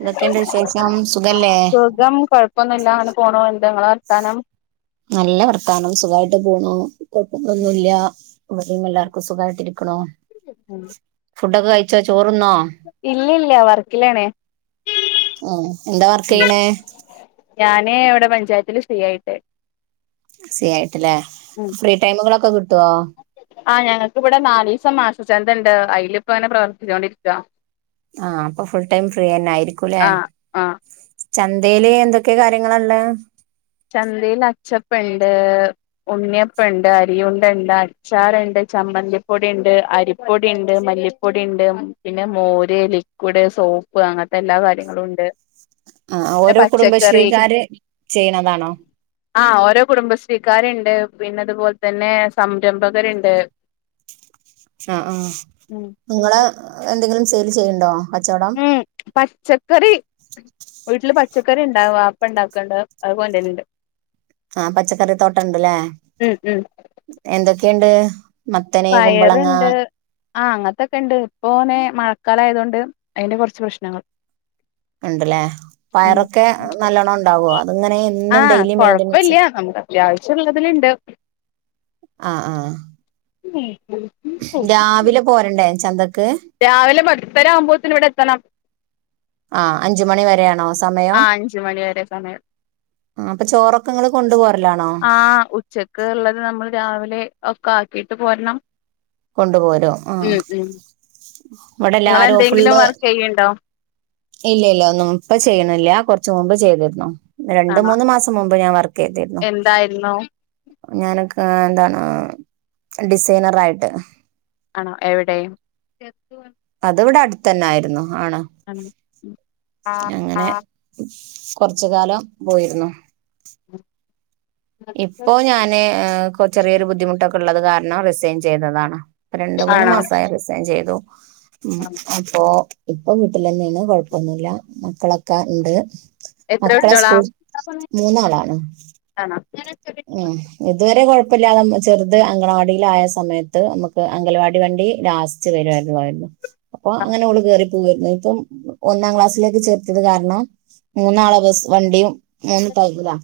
ഇതൊക്കെയേണ്ട വിശേഷം സുഖല്ലേ ഇപ്പൊന്നുംല്ല അങ്ങനെ പോണോ എന്ത നിങ്ങ വരുത്താനം നല്ല വർത്താനം സുഖമായിട്ട് പോണു കുഴപ്പങ്ങളൊന്നുംല്ല ഇവിടെ എല്ലാവർക്കും സുഖമായിട്ടരിക്കണോ ഫുഡൊക്കെ കഴ ഇല്ലില്ല വർക്കിലാണേ ഉ എന്താ വർക്ക് ചെയ്യണ ഞാന് ഇവിടെ പഞ്ചായത്തില്ൽ സ്ത്രീ ആയിട്ടേ സരി ആയിട്ടല്ലേ ഫ്രീ ടൈമുകളൊക്കെ കിട്ട ആഹ് ഞങ്ങക്ക്ിവിടെ നാലല് ദിവസം മാസ ചന്തണ്ട് അയിൽ ഇപ്പ അങ്ങനെ പ്രവർത്തിച്ചോണ്ടിരിക്കുവ ആഹ അപ്പൊ ഫുൾടൈം ഫ്രീ തന്നെ ആയിരിക്കുംല്ലേ ആ ആ ചന്തയില് എന്തൊക്കെ കാര്യങ്ങളല്ല ചന്തൽ അച്ചപ്പുണ്ട് ഉണ്ണിയപ്പുണ്ട് അരിയുണ്ട ഉണ്ട് അച്ചാറണ്ട് ചമ്മന്തി പ്പൊടി ഉണ്ട് അരിപ്പൊടി ഉണ്ട് മല്ലിപ്പൊടി ഉണ്ട് പിന്നെ മോര് ലിക്ഡ് സോപ്പ് അങ്ങനത്തെ എല്ലാ കാര്യങ്ങളും ഉണ്ട് ആ ഓരോ കുടുംബശ്രീകാര് ചെയ്യണം ആഹ ഓരോ കുടുംബ ശ്രീക്കാര് ണ്ട് പിന്നെതുപോലെ തന്നെ സംരംഭകരുണ്ട് ആ ആ ഉം നിങ്ങള് എന്തെങ്കിലും സെയിൽ ചെയ്യണ്ടോ കച്ചവടം ഉം പച്ചക്കറി വീട്ടില് പ പച്ചക്കറി ഉണ്ടാാവും ആപ്പണ്ടാക്കണ്ട അതുപോലെന്ന ഉണ്ട് ആഹ പച്ചക്കറി തോട്ട ഇണ്ടല്ലേ ഉം ഉം എന്തൊക്കെയണ്ട് പയറുണ്ട് ആ അങ്ങനത്തൊക്കെ ഉണ്ട് ഇപ്പോനെ മഴക്കാലയത കൊണ്ട് അതിന്റെ കുറച്ച് പ്രശ്നങ്ങൾ ഉണ്ടല്ലേ ഉം പയറൊക്കെ നല്ലോണ്ണം ഉണ്ടാവോ അത്ങ്ങനെ എന്നും ഡെയിലി മെയിന്റനൻസ് അത്യാവശ്യള്ളതിലുണ്ട് ആഹ ആഹ ഉം രാവിലെ പോരണ്ടേ ചന്ത രാവിലെ പത്തര ആവുമ്പോത്തന് ഇവിടെ എത്തണം ആ അഞ്ചു മണി വരെയാണോ സമയം ആ അഞ്ച് മണി വരെ സമയം ആ അപ്പൊ ചോറൊക്കെ നിങ്ങൾ കൊണ്ടുപോരലാണോ ആ ഉച്ചക്ക് ഉള്ളത് നമ്മൾ രാവിലെ കാക്കിട്ട് പോരണം കൊണ്ടു പോരും ആ ഉം ഉം ഇവടെല്ലാരും നിങ്ങളെന്തെങ്കിലും ഫുള്ള് വർക്ക് ചെയ്യ്ണ്ടോ? ഇല്ല ഇല്ല ഒന്നും ഇപ്പം ചെയ്യണ്ന്നില്ല കൊറച്ച് മുമ്പ് ചെയ്തിരുന്നു രണ്ട്, ആണോ മൂന്ന് മാസം മുമ്പ് ഞാൻ വർ [unintelligible] എന്തായിരുന്നു ഞാനാ ആാ എന്താണ് ഡിസൈനറായിട്ട് ആണോ എവടെ അത് ഇവടെ അട്ത്തന്നൊ ആര്ന്നു ആണോ അങ്ങനെ കൊറച്ച് കാലം പോയിരുന്നു [inaudible] ഇപ്പോ ഞാന് ചെറിയൊരു ബുദ്ധിമുട്ടൊക്കെ ഒള്ളത് കാരണം റിസൈൻ ചെയ്തതാണ് രണ്ട്, മൂന്ന് ആണോ മാസായി റിസൈയ്ൻ ചെയ്തു ഉം ആണോ? അപ്പൊ ഇപ്പൊ വീട്ടില് തന്നെയാണ് കൊഴപ്പൊന്നില്ല മക്കളാക്കെ ഇണ്ട് എത്ര മക്കളെ കുട്ട്യോളാ? സ്കൂൾ മൂന്നാളാണ് ആണോ ഉം ഇത് വെരെ കൊഴപ്പയില്ലാതെ അ ചെറുത് അങ്കണവാടിയിലായ സമയത്ത് നമക്ക് അംഗലാവാടി വണ്ടി ണ്ടി ലാസ്റ്റ് വെരുവാരുന്നു അപ്പം അങ്ങനെ ഒള് കേറി പോരുന്നു ഇപ്പം ഒന്നാം ക്ലാസ്സിലേക്ക് ചേർത്തത് കാരണം മൂന്നാളെ ബെസ് വണ്ടിയും മൂന്ന് ടൈമിലാ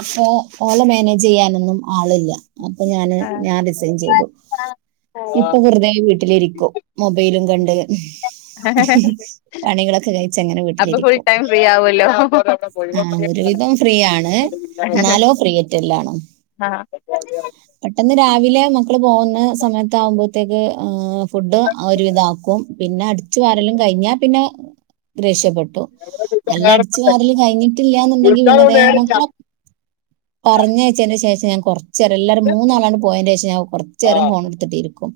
അപ്പോ ഓളോ മാനേജ് ചെയ്യാനൊന്നും ആളില്ലാ അപ്പം ഞാന് ഞാൻ റിസൈൻ ചെയ്തു ഇപ്പം വെറുതെ വീട്ടിലിരിക്കും മൊബൈലും കണ്ട് പണികളൊക്കെ കഴ ച്ചങ്ങനെ അപ്പൊ ഫുൾ വീട്ടിലിരിക്കും ടൈം ഫ്രീ ആവല്ലോ. ആ ഒര് വിധം ഫ്രീയാണ് എന്നാലോ ഫ്രീയട്ടല്ലാനും പെട്ടെന്നെരാ രിലെ മക്കള് പോകുന്ന സമയത്താകുമ്പോഴത്തേക്ക് ആ ഫുഡ് ഒര് വിതം ആക്കും പിന്നെ അട രലും കഴിഞ്ഞാ പിന്നെ രക്ഷപ്പെ ട്ടു അല്ലാ അടിച്ച് വാരാല് കഴിഞ്ഞിട്ടില്ലന്നെണ്ടാങ്കി പിന്നെ ദെ മക്കാ പറഞ്ഞ് അയ്ച്ചതിന് ശേഷം ഞാൻ കൊറച്ച് നേരം എല്ലാരും മൂന്നാളാണ് പോയിന്റെ ശേഷം ഞാൻ കൊറച്ച് നേരം ആഹ് ഫോൺ എട്ത്തിട്ടിരിക്കും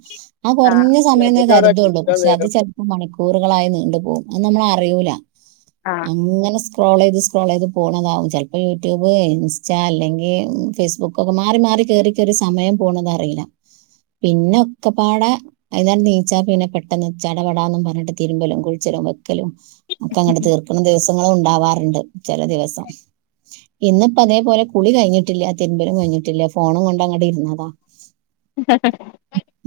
ആാ ആഹ് കൊറഞ്ഞാ സമയോന്ന് ഞമ്മക്കവിടെ കര്തൊള്ളൂ കുളിച്ചാൻ പശെ അത് നേരം ചെലപ്പോ മണി കൂറുകളായി നീണ്ട് പോകും അന്ന് നമ്മള് അറിയുല്ലാ ആഹ് അങ്ങനെ സ സ്ക്രോള് ചെയ്ത് സ്ക്രോള് ചെയ്ത് പോണതാവും ചെലപ്പോ യൂട്യൂ് ഇൻസ്റ്റ അല്ലെങ്കി ഫേസ്ബുക്ക് ഒക്കെ മാറി മാറി കേയറിക്കെ ഒര് സമയം പോകണത് അറിയില്ല പിന്നെ ഒക്കെ പാട അയിന്ന നീച്ച പിന്നെ പെട്ടെന്ന് ചടപാടാന്നന്ന് പറഞ്ഞിട്ട് തിരുമ്പലും കുളിച്ചലും ക്കലും ഒക്കെ അങ്ങനെ തീർക്കണ ദെവസങ്ങളും ഒണ്ടാവാറൊണ്ട് ചെല ദെവസം ഇന്നിപ്പോ അതേപോലെ കുളി കഴിഞ്ഞിട്ടില്ലാ തിര്മ്പലും കഴിഞ്ഞിട്ടില്ലാ ഫോണും കൊണ്ട് അങ്ങട് ഇര്ന്നതാ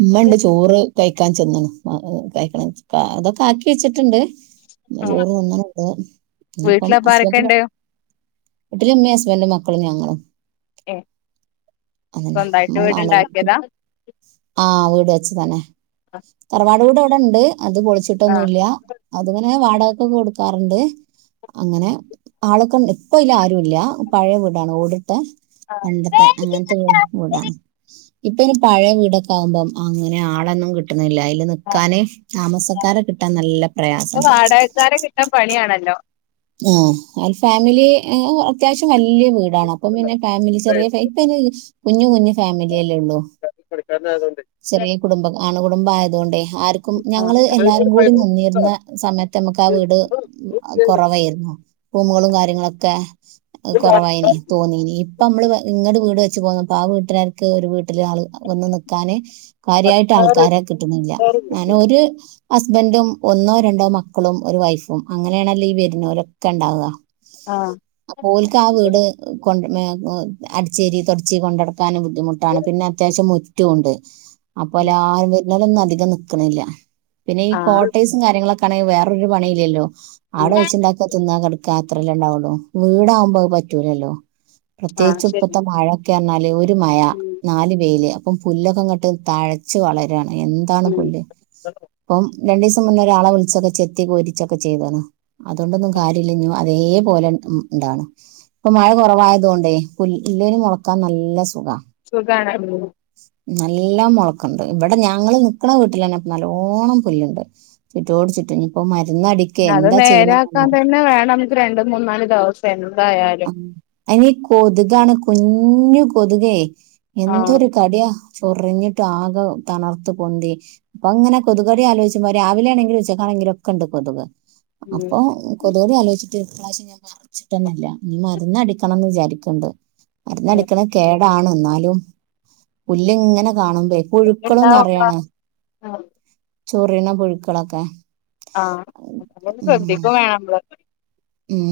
ഉമ്മേണ്ട് ചോറ് കയ് കക്കാൻ ചെന്നണ് ആ അത് കഴിക്കണം അതൊക്കെ ആക്കി വെച്ചിട്ടോണ്ട് ഉം ചോറ് [unintelligible] ഇനിപ്പം വീട്ടിലപ്പ ഹസ്ബെൻ്റെ പ ആരൊക്കെണ്ട് വീട്ടില് ഉമ്മെയും ഹസ്ബൻ്റെ, മക്കളും ഞങ്ങളും ഏഹ് അത് തന്നെ [unintelligible] സ്വന്തായിട്ട് വീട്ണ്ടാക്കിയതാ ഉം ആാ വീട് വെ ച്ച് തന്നെ തറവാട് വീട് എവടെണ്ട് അത് പൊളിച്ചിട്ടൊന്നും ആഹ് ഇല്ലാ അത് ഇങ്ങനെ വാടകൊക്കെ കൊട്ക്കാറോണ്ട് അങ്ങനെ ആളൊക്കെ ഒണ്ട് ഇപ്പം ഇല്ലാ ആ ല്ലാ പഴയാ വീടാണ് ഓടിട്ടെ ആഹ് പണ്ടത്തെ അങ്ങനത്തെ വീ വീടാണ് ഇപ്പം ഇനി പഴയ വീടൊക്കെ ആവുമ്പം അങ്ങനെ ആളൊന്നും കിട്ട ല്ല അയില് ആഹ് നിക്കാന് ആഹ് താമസക്കാരെ കിട്ടാൻ നല്ലാ ഇപ്പൊ പ്രയാസൊണ്ട് വാടകക്കാരെ കിട്ടാൻ പണിയാണല്ലോ ഉം ആ ഫാമിലി യെ അത്യാവശ്യം വല്ല്യാ വീടാണ് അപ്പം പിന്നെ ഫാമിലി ചെറിയ ഇപ്പെ കുഞ്ഞ് കുഞ്ഞ് ഫാമിലിയല്ലേ ഒള്ളൂ [inaudible] ചെറിയ കുടുംബം ആണു കുടുംബായതോണ്ട് ആർക്കും ആഹ് ഞങ്ങള് എല്ലാരും കൂടി ആഹ് നിന്നിര്ന്ന സമയത്ത് ഞമക്ക് ആ വീട് കുറവായിരുന്നു റൂമുകളും കാര്യങ്ങളൊക്കെ കുറവായിന് തോന്നീന് ഇപ്പ നമ്മള് ങ്ങട് വീട് വെ ച്ച് പോന്നപ്പ ആ വീട്ടുകാർക്ക് ഒരു വീ ട്ടില് ആള് വന്ന് നിക്കാന് കാര്യായിട്ട് ആൾക്കാരെ കിട്ടുന്നില്ല ഞാന് ഒരു ഹസ്ബൻറും ഒന്നോ രണ്ടോ മക്കളും ഒരു വൈഫും അങ്ങനെയാണല്ലോ ഈ വരുന്നോരൊ ഒക്കെണ്ടാവുക അപ്പോല്ക്കാ വീട് കൊണ്ട അടിച്ചേരി തുടച്ച് കൊണ്ടടക്കാൻ ബുദ്ധിമുട്ടാണ് പിന്നെ അത്യാവശ്യം മുറ്റോ ഉണ്ട്. അപ്പോലെ ആ വരുന്നരൊന്നും അധികം നിക്കണില്ല, പിന്നെ ഈ ആഹ് കോട്ടേഴ്‌സും കാര്യങ്ങളൊക്കെ ക്കാണെ വേറൊരു പണില്ല്യല്ലോ അവിടെ വെച്ചുണ്ടാക്ക തിന്നാ കിട ക്കാത്രല്ലേ ഉണ്ടാവള്ളൂ വീടാകുമ്പോ അതു പറ്റൂലല്ലോ ആഹ് പ്രത്യേകിച്ചും ശരി ഇപ്പത്തെ മഴ ക്കെ ന്നാല് ഒരു മഴ നാല് വെയില് അപ്പം പുല്ലൊക്കെങ്ങട്ട് തഴച്ച് വളര്വാണ്. എന്താണ് പുല്ല് ഇപ്പം രണ്ടു ദിവസം മുന്നേ ഒരാളെ വിളിച്ചൊക്കെ ചെത്തി കോരിച്ചൊക്കെ ചെയ്താണ് അതൊണ്ടൊന്നും കാര്യല്ലിനി വ അതേപോലെ ഇണ്ടാവ്ണ് ഇപ്പൊ മഴ കുറവായതു കൊണ്ടേ പുല്ലിന് മുളക്കാൻ നല്ല സുഖാ. സുഖാണ്. ഉം. നല്ല മുളക്കുണ്ട് ഇവിടെ ഞങ്ങള് നിക്കണ വീട്ടിലന്നെപ്പ നല്ലോണ്ണം പുല്ലുണ്ട് ചുറ്റോട് ചുറ്റ റ്റിനിപ്പ മരു അത് നേരാക്കാൻ തന്നെ വേണം നമുക്ക് രണ്ട മൂന്നാല് ദിവസം ന്നാല്. ഉം അയിനീ കൊതുകാണ് കുഞ്ഞു കൊതുകേ. ആഹ് എന്തൊരു കടിയാ. ചൊറിഞ്ഞിട്ട് ആകെ തണർത്ത് പൊന്തി, അപ്പൊങ്ങനെ കൊതുകടി ആലോചിച്ച്പ രാവിലെ ആണെങ്കിലുച്ചക്കാണെ എങ്കിലൊക്കെ ഒണ്ട് കൊതുക് അപ്പൊ കൊതുകടി ആലോചിട്ട് ഇപ്രാവശ്യം ഞാൻ മറച്ചിട്ടന്നില്ല. ഇനി മരന്നടിക്കണംന്ന് വിചാരിക്കണ്ട് മരന്നടിക്കണെ കേ ടാണെന്നാലും പുല്ലിങ്ങനെ കാണുമ്പേ പുഴുക്കളും ഉണ്ടാവും നെറയാണ് ചൊറിയണ പുഴുക്കളൊക്കെ. ആ അതുകൊണ്ട് ഉം ശ്രദ്ധിക്കും വേണം നമ്മള്. ഉം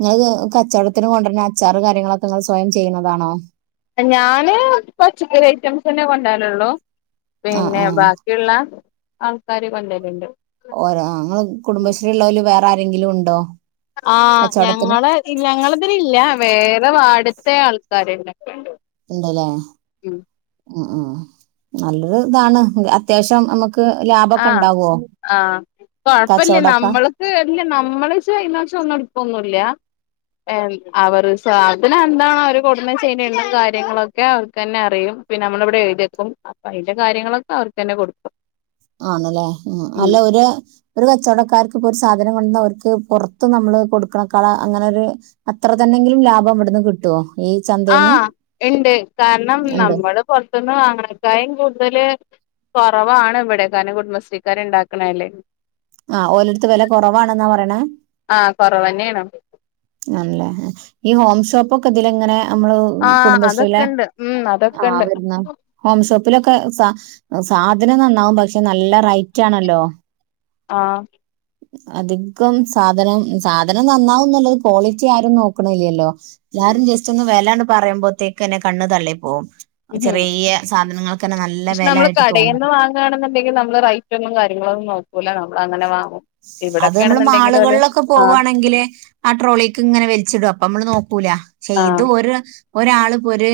നിങ്ങള് കച്ചവടത്തിന് കൊണ്ടരണ അച്ചാറ് കാര്യങ്ങളൊക്കെ നിങ്ങള് സ്വയം ചെയ്യുന്നതാണോ? ഞാന് പച്ചക്കറി ഐറ്റംസ് തന്നെ കൊണ്ടരലൊള്ളൂ. ആ പിന്നെ ആ ബാക്കിയുള്ള ആൾക്കാര് കൊണ്ടരലുണ്ട്. ഓരോ ങ്ങള് കുടുംബശ്രീ ഉള്ളവല് വേറാരെങ്കിലും ഉണ്ടോ? ആ കച്ചവടത്തിന് ഞങ്ങള് ഞങ്ങളതിലില്ല വേറെ വാഡിൽത്തെ ആൾക്കാരൊണ്ട്. ഉണ്ടല്ലേ ഉം ഉം നല്ലൊരു ഇതാണ്, അത്യാവശ്യം നമ്മക്ക് ലാഭൊക്കെ ഉണ്ടാവ്വോ? ആ കൊഴപ്പില്ല നമ്മള്ക്ക് അല്ല നമ്മള് [unintelligible] ഒന്നും എടുക്കുവൊന്നുംല്ല [unintelligible] അവര് സാധനം എന്താണോ അവർ കൊണ്ടുന്നു ചെയ്യണ്ട കാര്യങ്ങളൊക്കെ അവർക്ക് തന്നെ അറിയും പിന്നെ നമ്മളിവിടെ എഴുത്യക്കും അപ്പൊ അതിന്റെ കാര്യങ്ങളൊക്കെ അവർക്ക് തന്നെ കൊടുക്കും. ആന്നല്ലേ, അല്ല ഒരു ഒരു കച്ചവടക്കാർക്ക് പ്പൊരു സാധനം കൊണ്ടന്നാ അവർക്ക് പുറത്ത് നമ്മള് കൊടുക്കണക്കാള് അങ്ങനെ ഒരു അത്ര തന്നെങ്കിലും ലാഭം ഇവിടുന്ന് കിട്ടുവോ? ഈ ആ ചന്തയിൽന്ന് ഇണ്ട്, കാരണം ഉണ്ട് നമ്മള് പൊറത്തന്ന് വാങ്ങണക്കായും കൂടുതല് കൊറവാണിവിടെ, കാരണം കുടുംബശ്രീക്കാരുണ്ടാക്കണതല്ലേ. ആ ഓലടുത്ത് വെല കുറവാണെന്നാ പറയണ? ആഹ് കുറവ് തന്നെയാണ് ആണല്ലേ, ഈ ഹോം ഷോപ്പ് ഒക്കെ ഇതിലിങ്ങനെ നമ്മള് ആഹ് കുടുംബശ്രീയിലെ, അതൊക്കെ ഉണ്ട് ഉം ആ അതൊക്കെ ഉണ്ട് വരുന്ന ഹോം ഷോപ്പിലൊക്കെ സാ സാധനം നന്നാവും പക്ഷെ നല്ല റൈറ്റാണല്ലോ? ആഹ് അധികം സാധനം, സാധനം നന്നാവന്നുള്ളത് ക്വാളിറ്റി ആരും നോക്കണില്ല്യല്ലോ. എല്ലാരും ജസ്റ്റ് ഒന്നു വെലാണ്ട് പറയുമ്പോത്തേക്കന്നെ കണ്ണു തള്ളി പോകും. ഉം നല്ല പക്ഷെ വില നമ്മള് ആയിട്ട് തോന്നും കടയിന്ന് വാങ്ങാണെന്നുണ്ടെങ്കി നമ്മള് റൈറ്റൊന്നും കാര്യ ങ്ങളൊന്നും നോക്കൂല നമ്മളങ്ങനെ വാങ്ങും. അത് നമ്മള് ഇവിടൊക്കെയാണെന്നുണ്ടെങ്കിൽ ഓല് മാളുകളിലൊക്കെ ആഹ് പോകുവാണെങ്കില് ആ ട്രോളിൽക്ക് ഇങ്ങനെ വലിച്ചിടും അപ്പൊ നമ്മള് നോക്കൂല. ര ചെയ്ത് ഒരാള് പ്പം ഒര്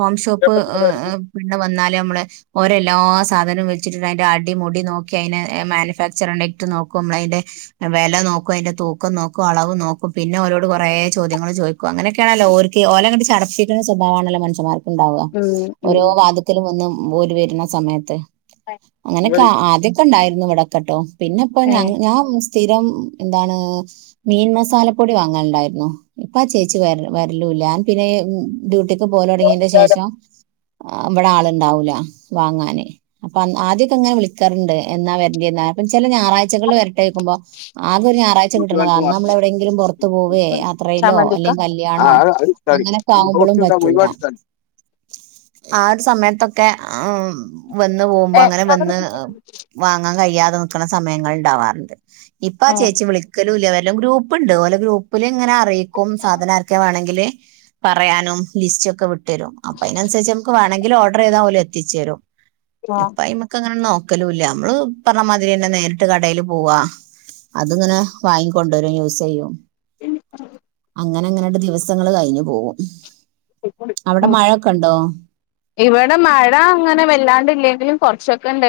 ഹോംഷോപ്പ് ആഹ് പി ഇവിടെ വന്നാല് നമ്മ ഓരെല്ലാ സാധനവും വെച്ചി അതിന്റെ അടിമടി നോക്കി അതി മാനുഫാക്ചർ ആണ് എറ്റോ ന നമ്മൾ അതിന്റെ വെല നോക്കും അതിന്റെ തൂക്കം നോക്കും അളവ് നോക്കും പിന്നെ അവരോട് കൊറേ ചോദ്യങ്ങൾ ചോദിക്കും അങ്ങനൊക്കാണല്ലോ ഓർക്ക് ഓലങ്ങനെ ചടപ്പിക്കണ സ്വാഭാവമാണല്ലോ മനുഷ്യമാർക്ക് ഉണ്ടാവുക ഉം ഉം ഓരോ വാദത്തിലും വന്ന് ഓര് വെര്ണ സമയത്ത് അങ്ങനെയൊക്കെ മതി ആദ്യക്കെ ഉണ്ടായിരുന്നു ഇവിടൊക്കെട്ടോ പിന്നെ ഇപ്പ ഞ ഏഹ് ഞാൻ സ്ഥിരം എന്താണ് മീൻ മസാലപ്പൊടി വാങ്ങാനുണ്ടായിരുന്നു ഇപ്പചേച്ചി വര വരലു ലാൻ പിന്നെ ഡ്യൂട്ടിക്ക് പോവല് തുടങ്ങിയന്റെ ശേഷം ഇവ്ടെ ആളുണ്ടാവൂല വാങ്ങാന് അപ്പൊ ആദ്യക്കെ അങ്ങനെ വിളിക്കാറ്ണ്ട് എന്നാ വരണ്ടേ ചെ ഞായറാ ഴ്ചകൾ വരട്ടേക്കുമ്പോ ആകെ ഒരു ഞാറാഴ്ച കിട്ടണതാ കുട്ടികൾക്ക് അന്നമ്മള്ള് എവിടെയെങ്കിലും പുറത്തു പോവേ മാത്രം യാത്രയിലോ ചമ്മന്തിക്കാ അല്ലങ്കിൽ കല്യാണോ ആഹ് അത് ഇഷ്ടാണ് അങ്ങനെയൊക്കെ ആവുമ്പോളും ഒട്ടുണ്ടാവും പറ്റൂല ഒരുപാട് ഇഷ്ടാണ് ആ ഒരു സമയത്തൊക്കെ ആ വന്ന് പോകുമ്പോ അങ്ങനെ ആഹ് വന്ന് വാങ്ങാൻ കഴിയാതെ നിക്കണ സമയങ്ങൾ ഉണ്ടാവാറുണ്ട് ഇപ്പൊ ആ ചേച്ചി വിളിക്കലുല്ല വരലു ഗ്രൂപ്പ്ണ്ട് ഓലെ ഗ്രൂപ്പില് എങ്ങനെ അറിയിക്കും സാധനക്കെ വണെങ്കിൽ പറയാനും ലിസ്റ്റ ഒക്കെ വി ട്ടെരും അപ്പൊ അതിനനുസരിച്ച് മ്മക്ക് വണെങ്കിൽ ഓഡർ ചെയ്താൽ ഓല്ല്എത്തിച്ചുരും ആഹ് ഇപ്പയ്ക്ക്ങ്ങനെ നോ നിക്കലുല്ല മ്മള് പറഞ്ഞമാതിരിന്നെ നേരിട്ട് ട്ട് കടൽ പോവാ അത്ങ്ങനെ വാങ്ങി കൊണ്ടുവര യൂസ് ചെയ്യും എ [unintelligible] അങ്ങനെ അങ്ങനെ ദിവസങ്ങള് കഴിഞ്ഞു പോകും അവിടെ ഉം മഴൊക്കെ ഉണ്ടോ ഇവിടെ മഴ അങ്ങനെ വെല്ലാണ്ട്ല്ലെങ്കിലും കൊറച്ചൊക്കൊണ്ട്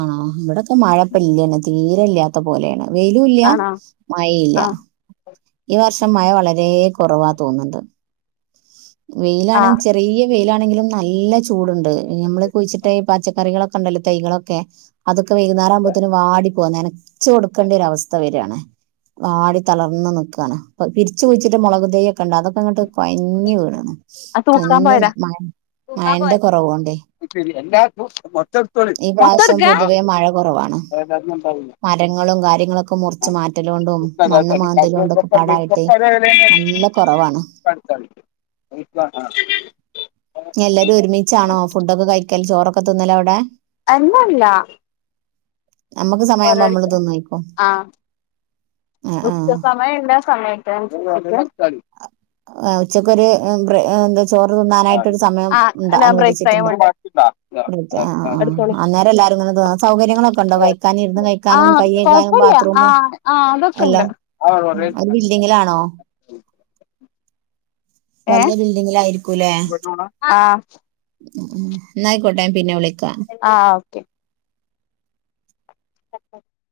ആണോ ഇവിടൊക്കെ മഴപ്പല്ലാന്ന് തീരെ ഇല്ലാത്ത പോലെയാണ് വെയ്ലുംല്ല ആണോ മഴയുംല്ല ആഹ് ഈ വർഷം മഴ വളരെ കുറവാ തോന്ന്ണ്ട് വെയിലാണ് ആഹ് ചെറിയ വെയിലാണെങ്കിലും നല്ല ചൂടുണ്ട് നമ്മള് കുഴിച്ചിട്ട് പച്ചക്കറികളൊക്കെ ഉണ്ടല്ലോ തൈകളൊക്കെ അതൊക്ക വൈകുന്നേരം ആക്പോത്തേന് വാടി പോവാന്ന് നനച്ചു കൊടുക്കേണ്ട ഒരവസ്ഥ വരാണ് വാടി തളർന്ന് നിക്കാണ് അപ്പൊ പിരിച്ച് കുഴിച്ചിട്ട് മുളകു തൈ ഒക്കെ ഉണ്ട് അതൊക്കെ അങ്ങോട്ട് കൊഴഞ്ഞ് വീണ് ണ് അത് തൂക്കാൻ എന്നും പോയതാ മ തൂക്കാൻ മഴന്റെ പോയതാ കുറവോണ്ടേ ശരി എല്ലാർക്കും മൊത്തം എടുത്തോളി ഈ മൊത്തം പ്രാവിശ്യം എടുക്കാ പൊതുവേ മഴ കുറവാണ് എല്ലാർക്കും ഉണ്ടാവില്ല മരങ്ങളും കറ്റും കാര്യങ്ങളൊക്കെ മുറിച്ച് മാറ്റ ലോണ്ടും മണ്ണ് മാന്തലോണ്ടും ക്കെ [unintelligible] എല്ലാരും ഒരുമിച്ചാണോ ഫുഡൊക്കെ കഴിക്കാല് ചോറൊക്കെ തിന്നല്ല് അവിടെ അല്ലല്ല നമുക്ക് സമയമാകുമ്പോ നമ്മള് ഒരടിക്ക തിന്നോയിക്കും ആഹ ആ ഉച്ച സമയം എല്ലാ സമയത്ത് ആ ഉച്ചക്കൊരു ബ്രേ- എന്താ ചോറ് തിന്നാനായിട്ടൊരു സമയം ആഹ് ഉണ്ടോ അല്ല ബ്രേക്ക് ടൈം അനുവദിച്ചിട്ടുണ്ടോ ഉണ്ട് അ എടുത്തോളി അ അനേരം സൗകര്യങ്ങളൊക്കെ ഉണ്ടോ കഴിക്കാനും ഇരുന്ന് കഴിക്കാനും ആഹ് കൈഴക്കാനും കൊഴപ്പല്ല ബാത്രൂമം ആഹ് ആഹ് അതൊക്കെ എല്ലാം ഉണ്ട് ഉ അത് ബിൽഡിങ്ങിലാണോ ഏഹ് വല്യ ബിൽഡിങ്ങിലയിരിക്കുംല്ലേ ആഹ് മ്മ് എന്നായിക്കോട്ടെ ഞാൻപിന്നെ വിളി ആഹ ഓക്കെ [unintelligible]